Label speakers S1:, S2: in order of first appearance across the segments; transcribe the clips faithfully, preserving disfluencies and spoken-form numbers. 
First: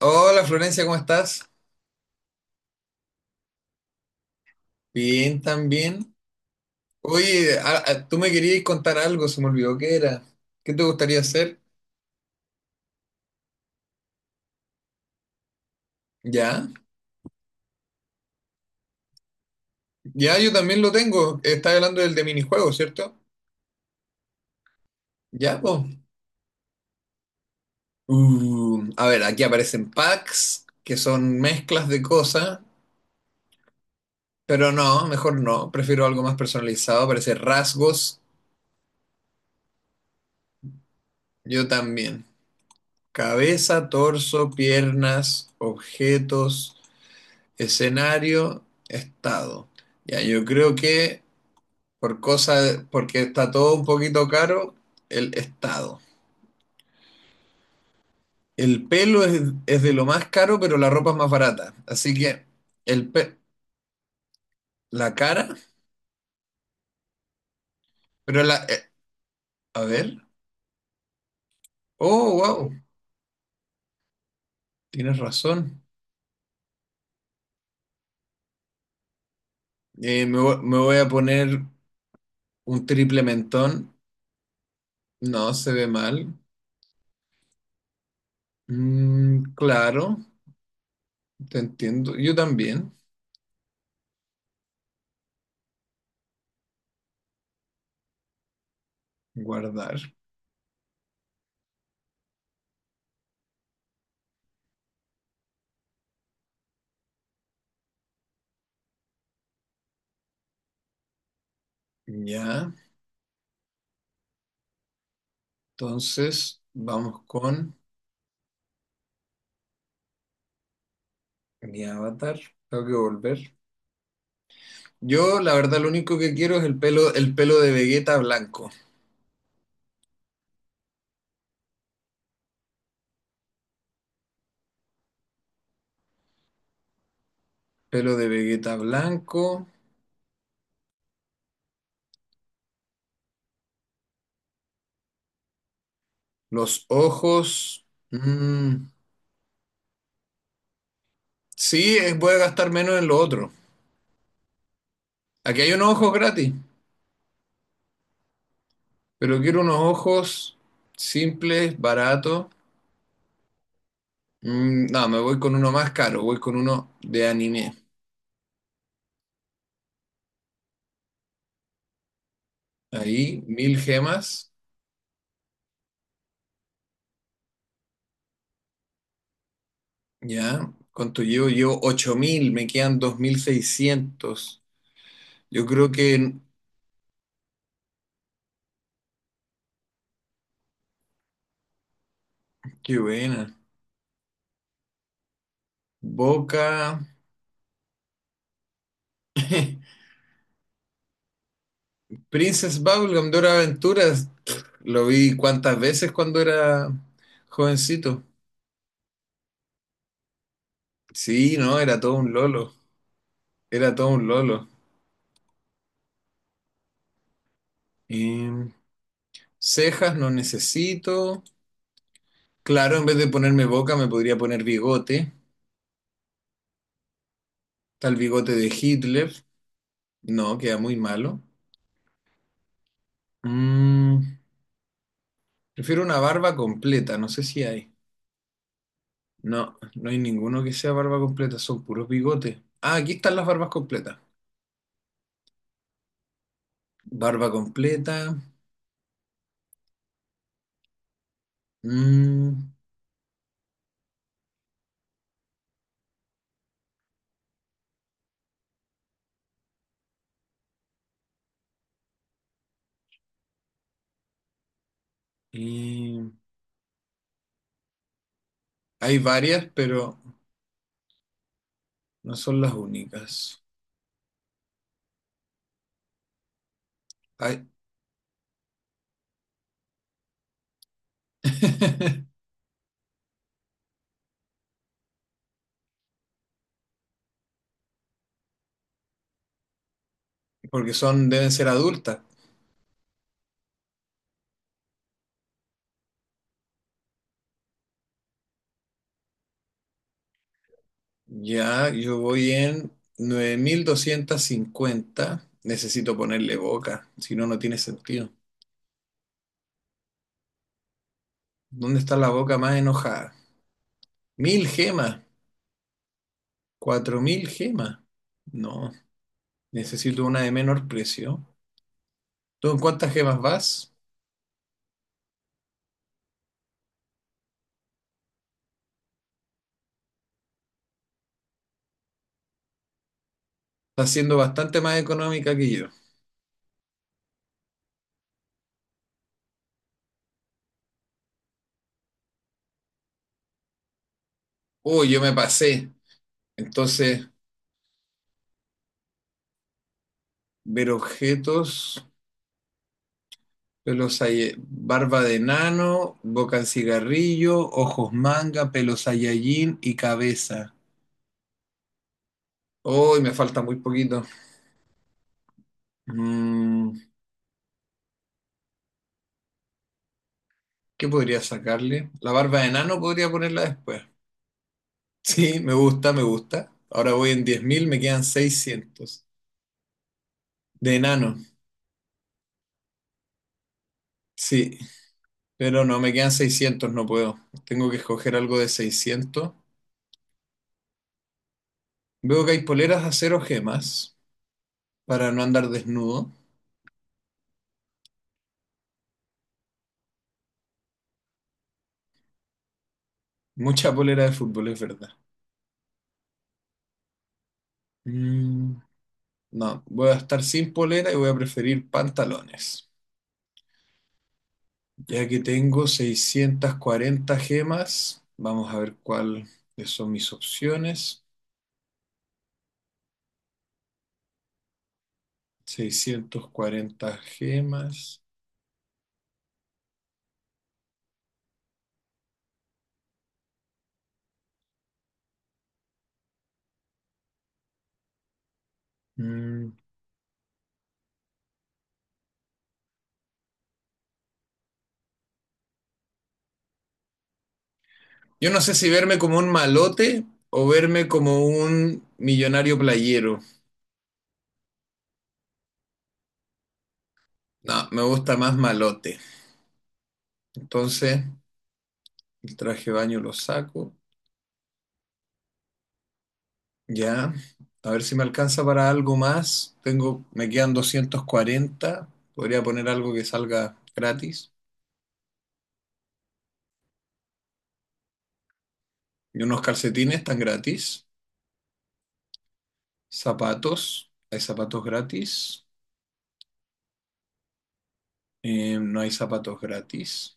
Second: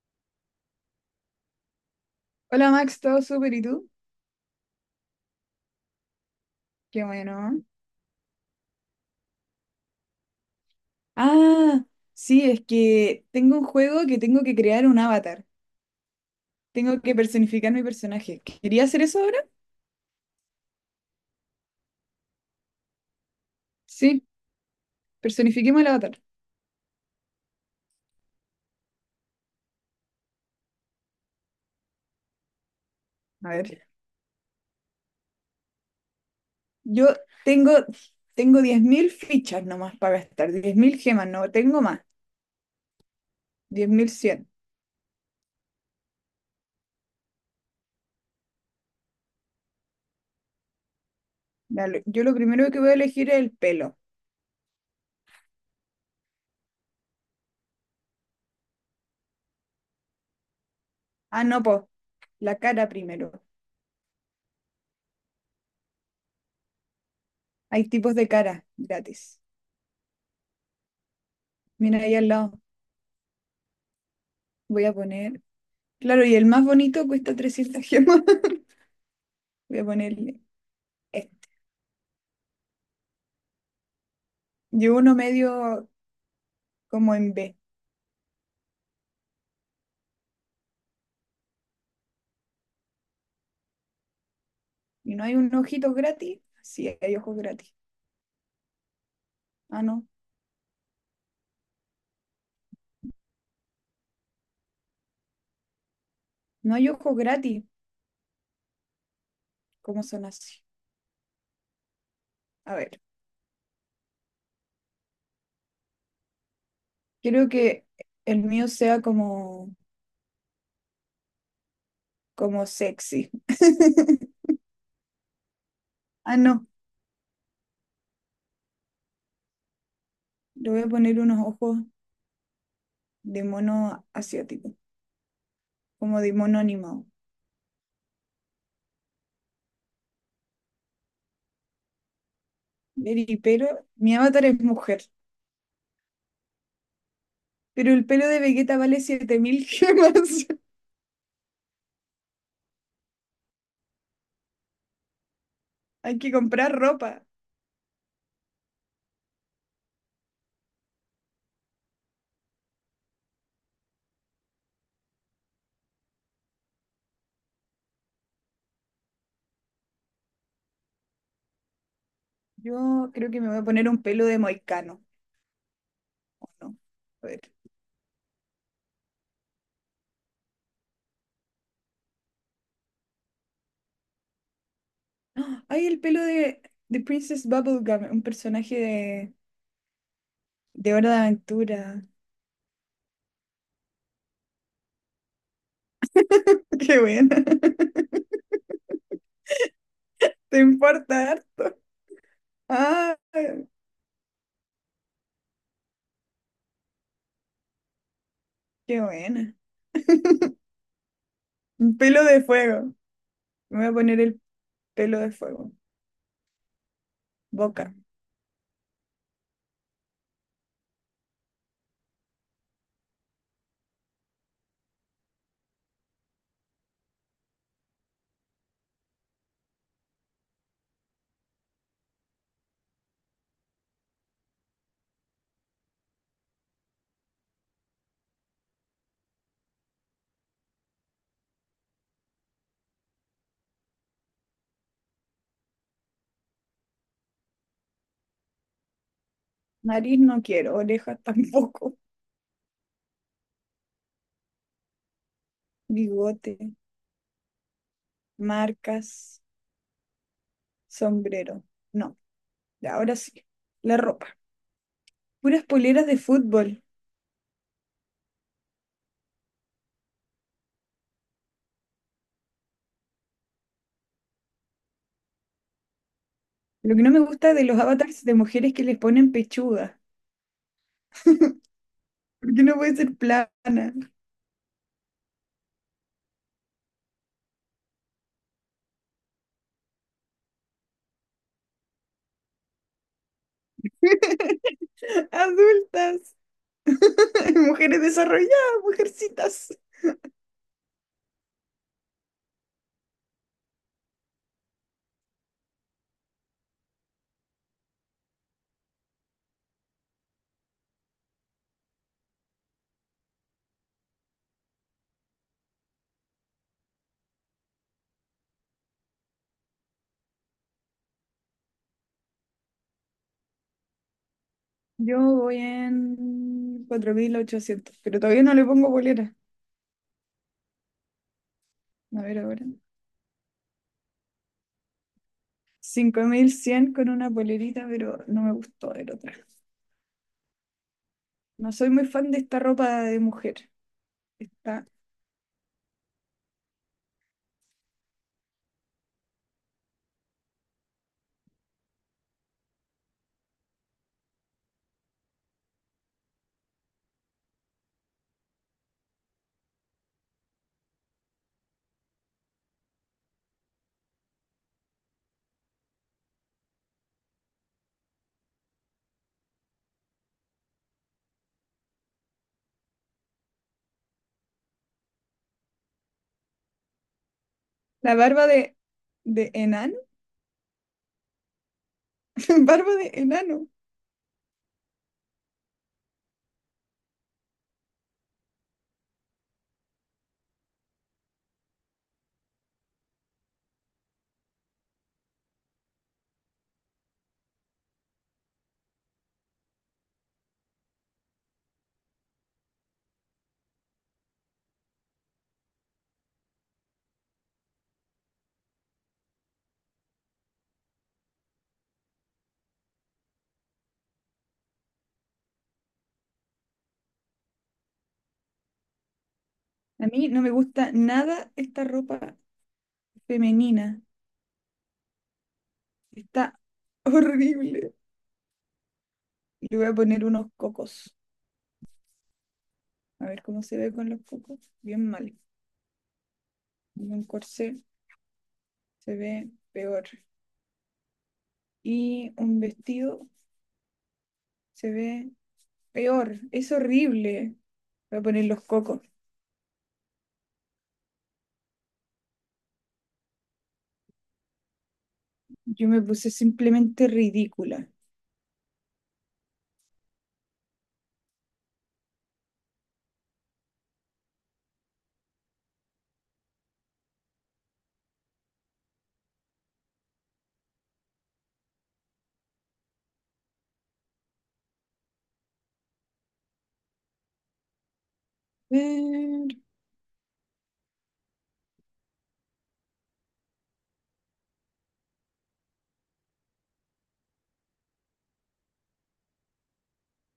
S1: Hola Florencia, ¿cómo estás?
S2: Hola Max, ¿todo súper? ¿Y tú?
S1: Bien, también.
S2: Qué
S1: Oye,
S2: bueno.
S1: a- a- tú me querías contar algo, se me olvidó qué era. ¿Qué te gustaría hacer?
S2: Ah, sí, es que tengo un juego que tengo que crear un avatar.
S1: Ya,
S2: Tengo que personificar mi personaje. ¿Quería hacer eso ahora?
S1: ya, yo también lo tengo. Estás hablando del de minijuegos, ¿cierto?
S2: Sí,
S1: Ya,
S2: personifiquemos el
S1: pues.
S2: avatar.
S1: A ver, aquí aparecen packs, que son mezclas de cosas,
S2: A ver.
S1: pero no, mejor no. Prefiero algo más personalizado,
S2: Yo
S1: aparecen
S2: tengo,
S1: rasgos.
S2: tengo diez mil fichas nomás para gastar, diez mil gemas, no
S1: Yo
S2: tengo más,
S1: también. Cabeza,
S2: diez mil cien.
S1: torso, piernas, objetos. Escenario, estado. Ya, yo creo que
S2: Ya lo-
S1: por
S2: Yo lo primero que
S1: cosa,
S2: voy a
S1: porque
S2: elegir es
S1: está
S2: el
S1: todo un
S2: pelo.
S1: poquito caro, el estado. El pelo es, es de lo más caro, pero la ropa es más
S2: Ah, no,
S1: barata.
S2: pues,
S1: Así que
S2: la cara
S1: el
S2: primero.
S1: pe- la cara,
S2: Hay tipos de
S1: pero la,
S2: cara
S1: eh,
S2: gratis.
S1: a ver.
S2: Mira ahí al
S1: Oh,
S2: lado,
S1: wow.
S2: voy a
S1: Tienes
S2: poner
S1: razón.
S2: claro, y el más bonito cuesta trescientas gemas. Voy a
S1: Eh, me,
S2: ponerle
S1: vo- me voy a
S2: este.
S1: poner un triple mentón.
S2: Yo uno
S1: No, se ve
S2: medio
S1: mal.
S2: como en B.
S1: Mm, claro, te entiendo. Yo también.
S2: ¿Y no hay un ojito gratis? Sí, hay ojos gratis. Ah, no.
S1: Guardar.
S2: No hay ojos gratis. ¿Cómo son así?
S1: Ya.
S2: A ver.
S1: Entonces, vamos
S2: Quiero
S1: con
S2: que el mío sea como,
S1: mi avatar.
S2: como
S1: Tengo que
S2: sexy.
S1: volver. Yo, la verdad, lo único que
S2: Ah,
S1: quiero es
S2: no.
S1: el pelo, el pelo de Vegeta blanco.
S2: Le voy a poner unos ojos de mono asiático. Como de mono animado.
S1: Pelo de Vegeta blanco,
S2: Ver y pero. Mi avatar es mujer.
S1: los ojos.
S2: Pero el pelo de Vegeta
S1: mm,
S2: vale siete mil gemas.
S1: sí, es- voy a gastar menos en lo otro. Aquí hay unos ojos
S2: Hay que
S1: gratis,
S2: comprar ropa.
S1: pero quiero unos ojos simples, baratos. Mm, no, me voy con uno más caro, voy con uno de anime.
S2: Yo creo que
S1: Ahí,
S2: me voy a
S1: mil
S2: poner un pelo de
S1: gemas.
S2: moicano. ¿O no? A ver.
S1: Ya, ¿cuánto llevo? Llevo ocho mil, me quedan dos mil seiscientos. Yo
S2: ¡Ah! Hay
S1: creo
S2: el pelo
S1: que.
S2: de, de Princess Bubblegum, un personaje de, de Hora de Aventura.
S1: Qué buena. Boca.
S2: Qué buena. Te importa harto.
S1: Princess
S2: Ah,
S1: Bubblegum de Hora de Aventuras. Lo vi cuántas veces cuando era jovencito.
S2: qué buena.
S1: Sí, no,
S2: Un
S1: era todo
S2: pelo
S1: un
S2: de
S1: lolo.
S2: fuego. Me voy a
S1: Era todo
S2: poner
S1: un
S2: el
S1: lolo.
S2: pelo de fuego. Boca.
S1: Em, cejas no necesito. Claro, en vez de ponerme boca me podría poner bigote. Tal bigote de Hitler. No, queda muy malo. Mm, prefiero una barba completa, no sé si hay. No, no hay ninguno que sea barba completa, son puros bigotes. Ah, aquí están las barbas completas. Barba completa.
S2: Nariz no quiero. Orejas tampoco.
S1: Mm,
S2: Bigote. Marcas. Sombrero. No. Ya, ahora sí. La ropa. Puras poleras de
S1: y
S2: fútbol.
S1: hay varias, pero no son las únicas.
S2: Lo que no me gusta de
S1: Hay-
S2: los avatars de mujeres que les ponen pechuga. ¿Por qué no puede ser plana?
S1: porque son, deben ser adultas.
S2: Adultas, mujeres desarrolladas, mujercitas.
S1: Ya, yo voy en nueve mil doscientos cincuenta. Necesito ponerle boca, si no, no tiene sentido. ¿Dónde está la boca más enojada? Mil gemas. ¿Cuatro mil gemas? No, necesito una de menor precio. ¿Tú en cuántas gemas vas?
S2: Yo voy en cuatro mil ochocientos pero todavía no le pongo polera. A ver ahora.
S1: Está siendo bastante más económica que yo.
S2: Cinco mil cien con una polerita, pero no me gustó el otra. No soy muy fan de esta ropa de mujer. Está
S1: Uy, yo me pasé. Entonces, ver objetos, pelos Saye- barba de nano, boca en cigarrillo, ojos manga, pelos Saiyajin y cabeza. Uy, me falta muy poquito. Mm, ¿qué podría sacarle? La barba de nano podría ponerla después. Sí, me gusta, me gusta. Ahora voy en diez mil, me
S2: la
S1: quedan
S2: barba de,
S1: seiscientos.
S2: de enano,
S1: De enano,
S2: barba de enano.
S1: sí, pero no, me quedan seiscientos, no puedo. Tengo que escoger algo de seiscientos. Veo que hay poleras de acero gemas para no andar desnudo. Mucha polera de fútbol, es verdad. Mm, no, voy a estar sin polera y voy a preferir pantalones. Ya que tengo seiscientas cuarenta gemas, vamos a ver cuáles
S2: A
S1: son
S2: mí
S1: mis
S2: no me gusta
S1: opciones.
S2: nada esta ropa femenina.
S1: seiscientas
S2: Está
S1: cuarenta
S2: horrible.
S1: gemas.
S2: Le voy a poner unos cocos. A ver cómo se ve con los cocos. Bien mal. Y un corsé se ve
S1: Mm,
S2: peor. Y un vestido se ve peor. Es horrible. Voy a poner
S1: yo no
S2: los
S1: sé si
S2: cocos.
S1: verme como un malote o verme como un millonario playero.
S2: Yo me puse simplemente
S1: No,
S2: ridícula.
S1: me gusta más malote. Entonces, el traje de baño lo saco. Ya. A ver si me alcanza para algo más. Tengo, me quedan doscientos cuarenta. Podría poner algo que salga gratis. Y
S2: Ver,
S1: unos calcetines están gratis. Zapatos. Hay zapatos gratis. Eh, no hay zapatos gratis.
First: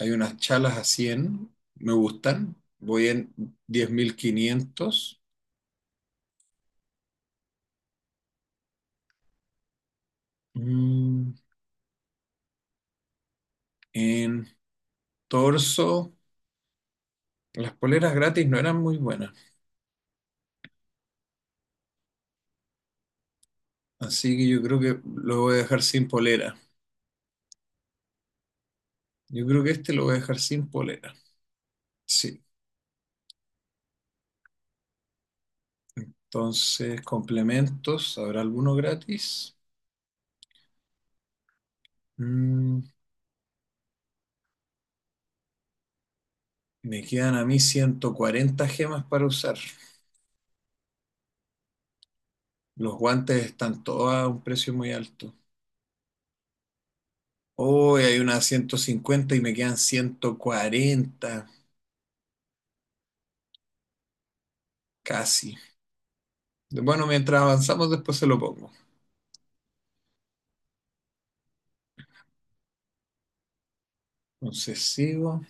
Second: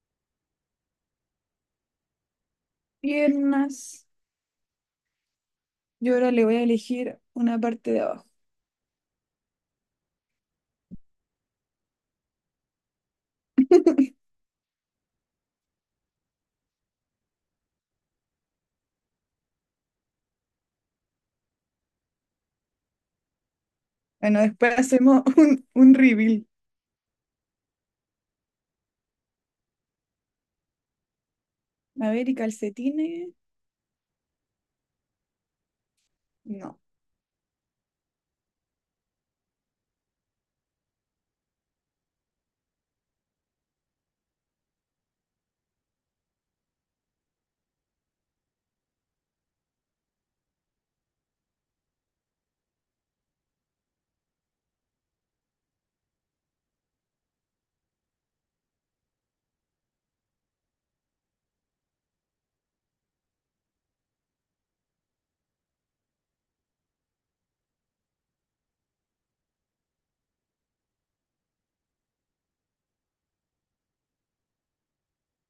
S1: Hay unas chalas a cien, me gustan. Voy en
S2: piernas.
S1: diez mil quinientos.
S2: Yo ahora le voy a elegir una parte de abajo.
S1: Mm, en torso, las poleras gratis no eran muy buenas. Así
S2: Bueno,
S1: que yo
S2: después
S1: creo que
S2: hacemos
S1: lo voy a
S2: un,
S1: dejar
S2: un
S1: sin
S2: reveal.
S1: polera. Yo creo que este lo voy a dejar sin polera.
S2: A ver, y
S1: Sí.
S2: calcetines. No.
S1: Entonces, complementos, ¿habrá alguno gratis? Mm, me quedan a mí ciento cuarenta gemas para usar. Los guantes están todos a un precio muy alto. Hoy hay unas ciento cincuenta y me quedan ciento cuarenta casi. De- Bueno, mientras avanzamos, después se lo pongo. Entonces sigo.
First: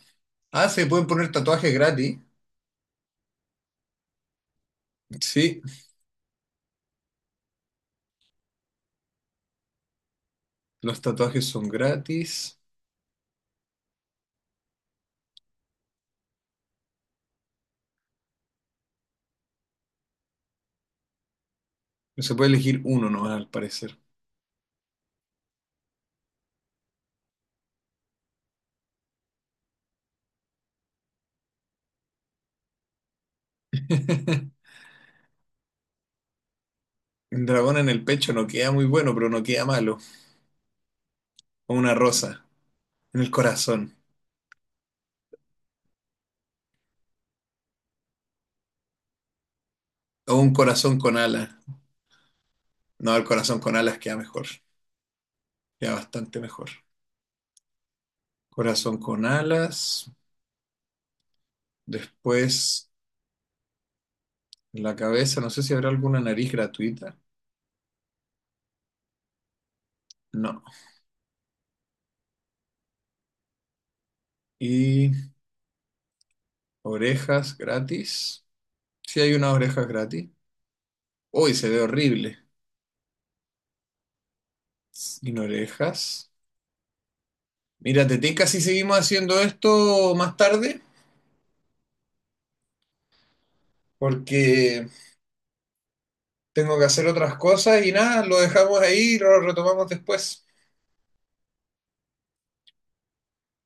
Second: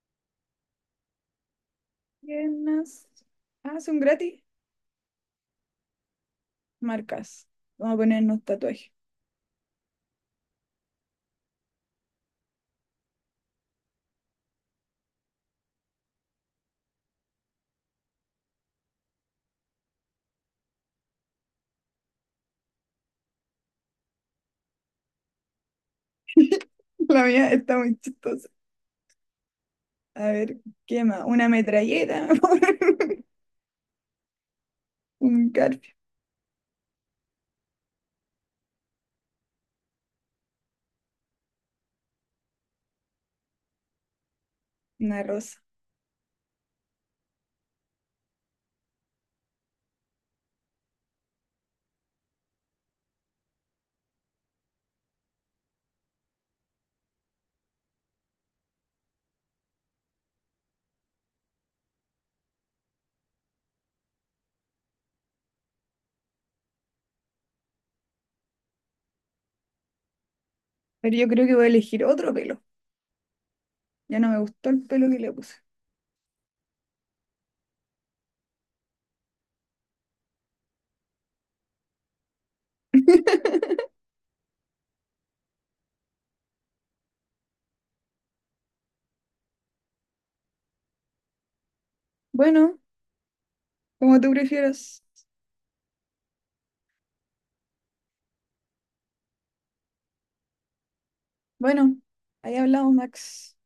S1: Ah, se pueden poner tatuajes gratis.
S2: Piernas. Ah, son gratis.
S1: Sí,
S2: Marcas. Vamos a ponernos tatuajes.
S1: los tatuajes son gratis. Se puede elegir uno nomás, al parecer.
S2: La mía está muy chistosa. A ver, ¿qué más? Una metralleta. Un garfio.
S1: Un dragón en el pecho no queda muy bueno, pero no queda malo. O una rosa en el corazón.
S2: Una rosa.
S1: O un corazón con alas. No, el corazón con alas queda mejor. Queda bastante mejor. Corazón con alas. Después, en la cabeza, no sé si habrá alguna nariz gratuita. No.
S2: Pero yo creo que voy a elegir otro pelo. Ya no me gustó el pelo
S1: Y
S2: que le puse.
S1: orejas gratis. Sí hay unas orejas gratis. Uy, se ve horrible. Sin orejas. Mira, te tinca si seguimos haciendo esto más tarde,
S2: Bueno, como tú
S1: porque
S2: prefieras.
S1: tengo que hacer otras cosas y nada, lo dejamos ahí y lo retomamos después.
S2: Bueno, ahí hablamos, Max.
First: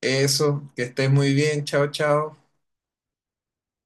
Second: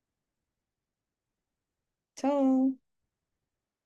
S1: Eso, que estés muy bien. Chao, chao.
S2: Chao.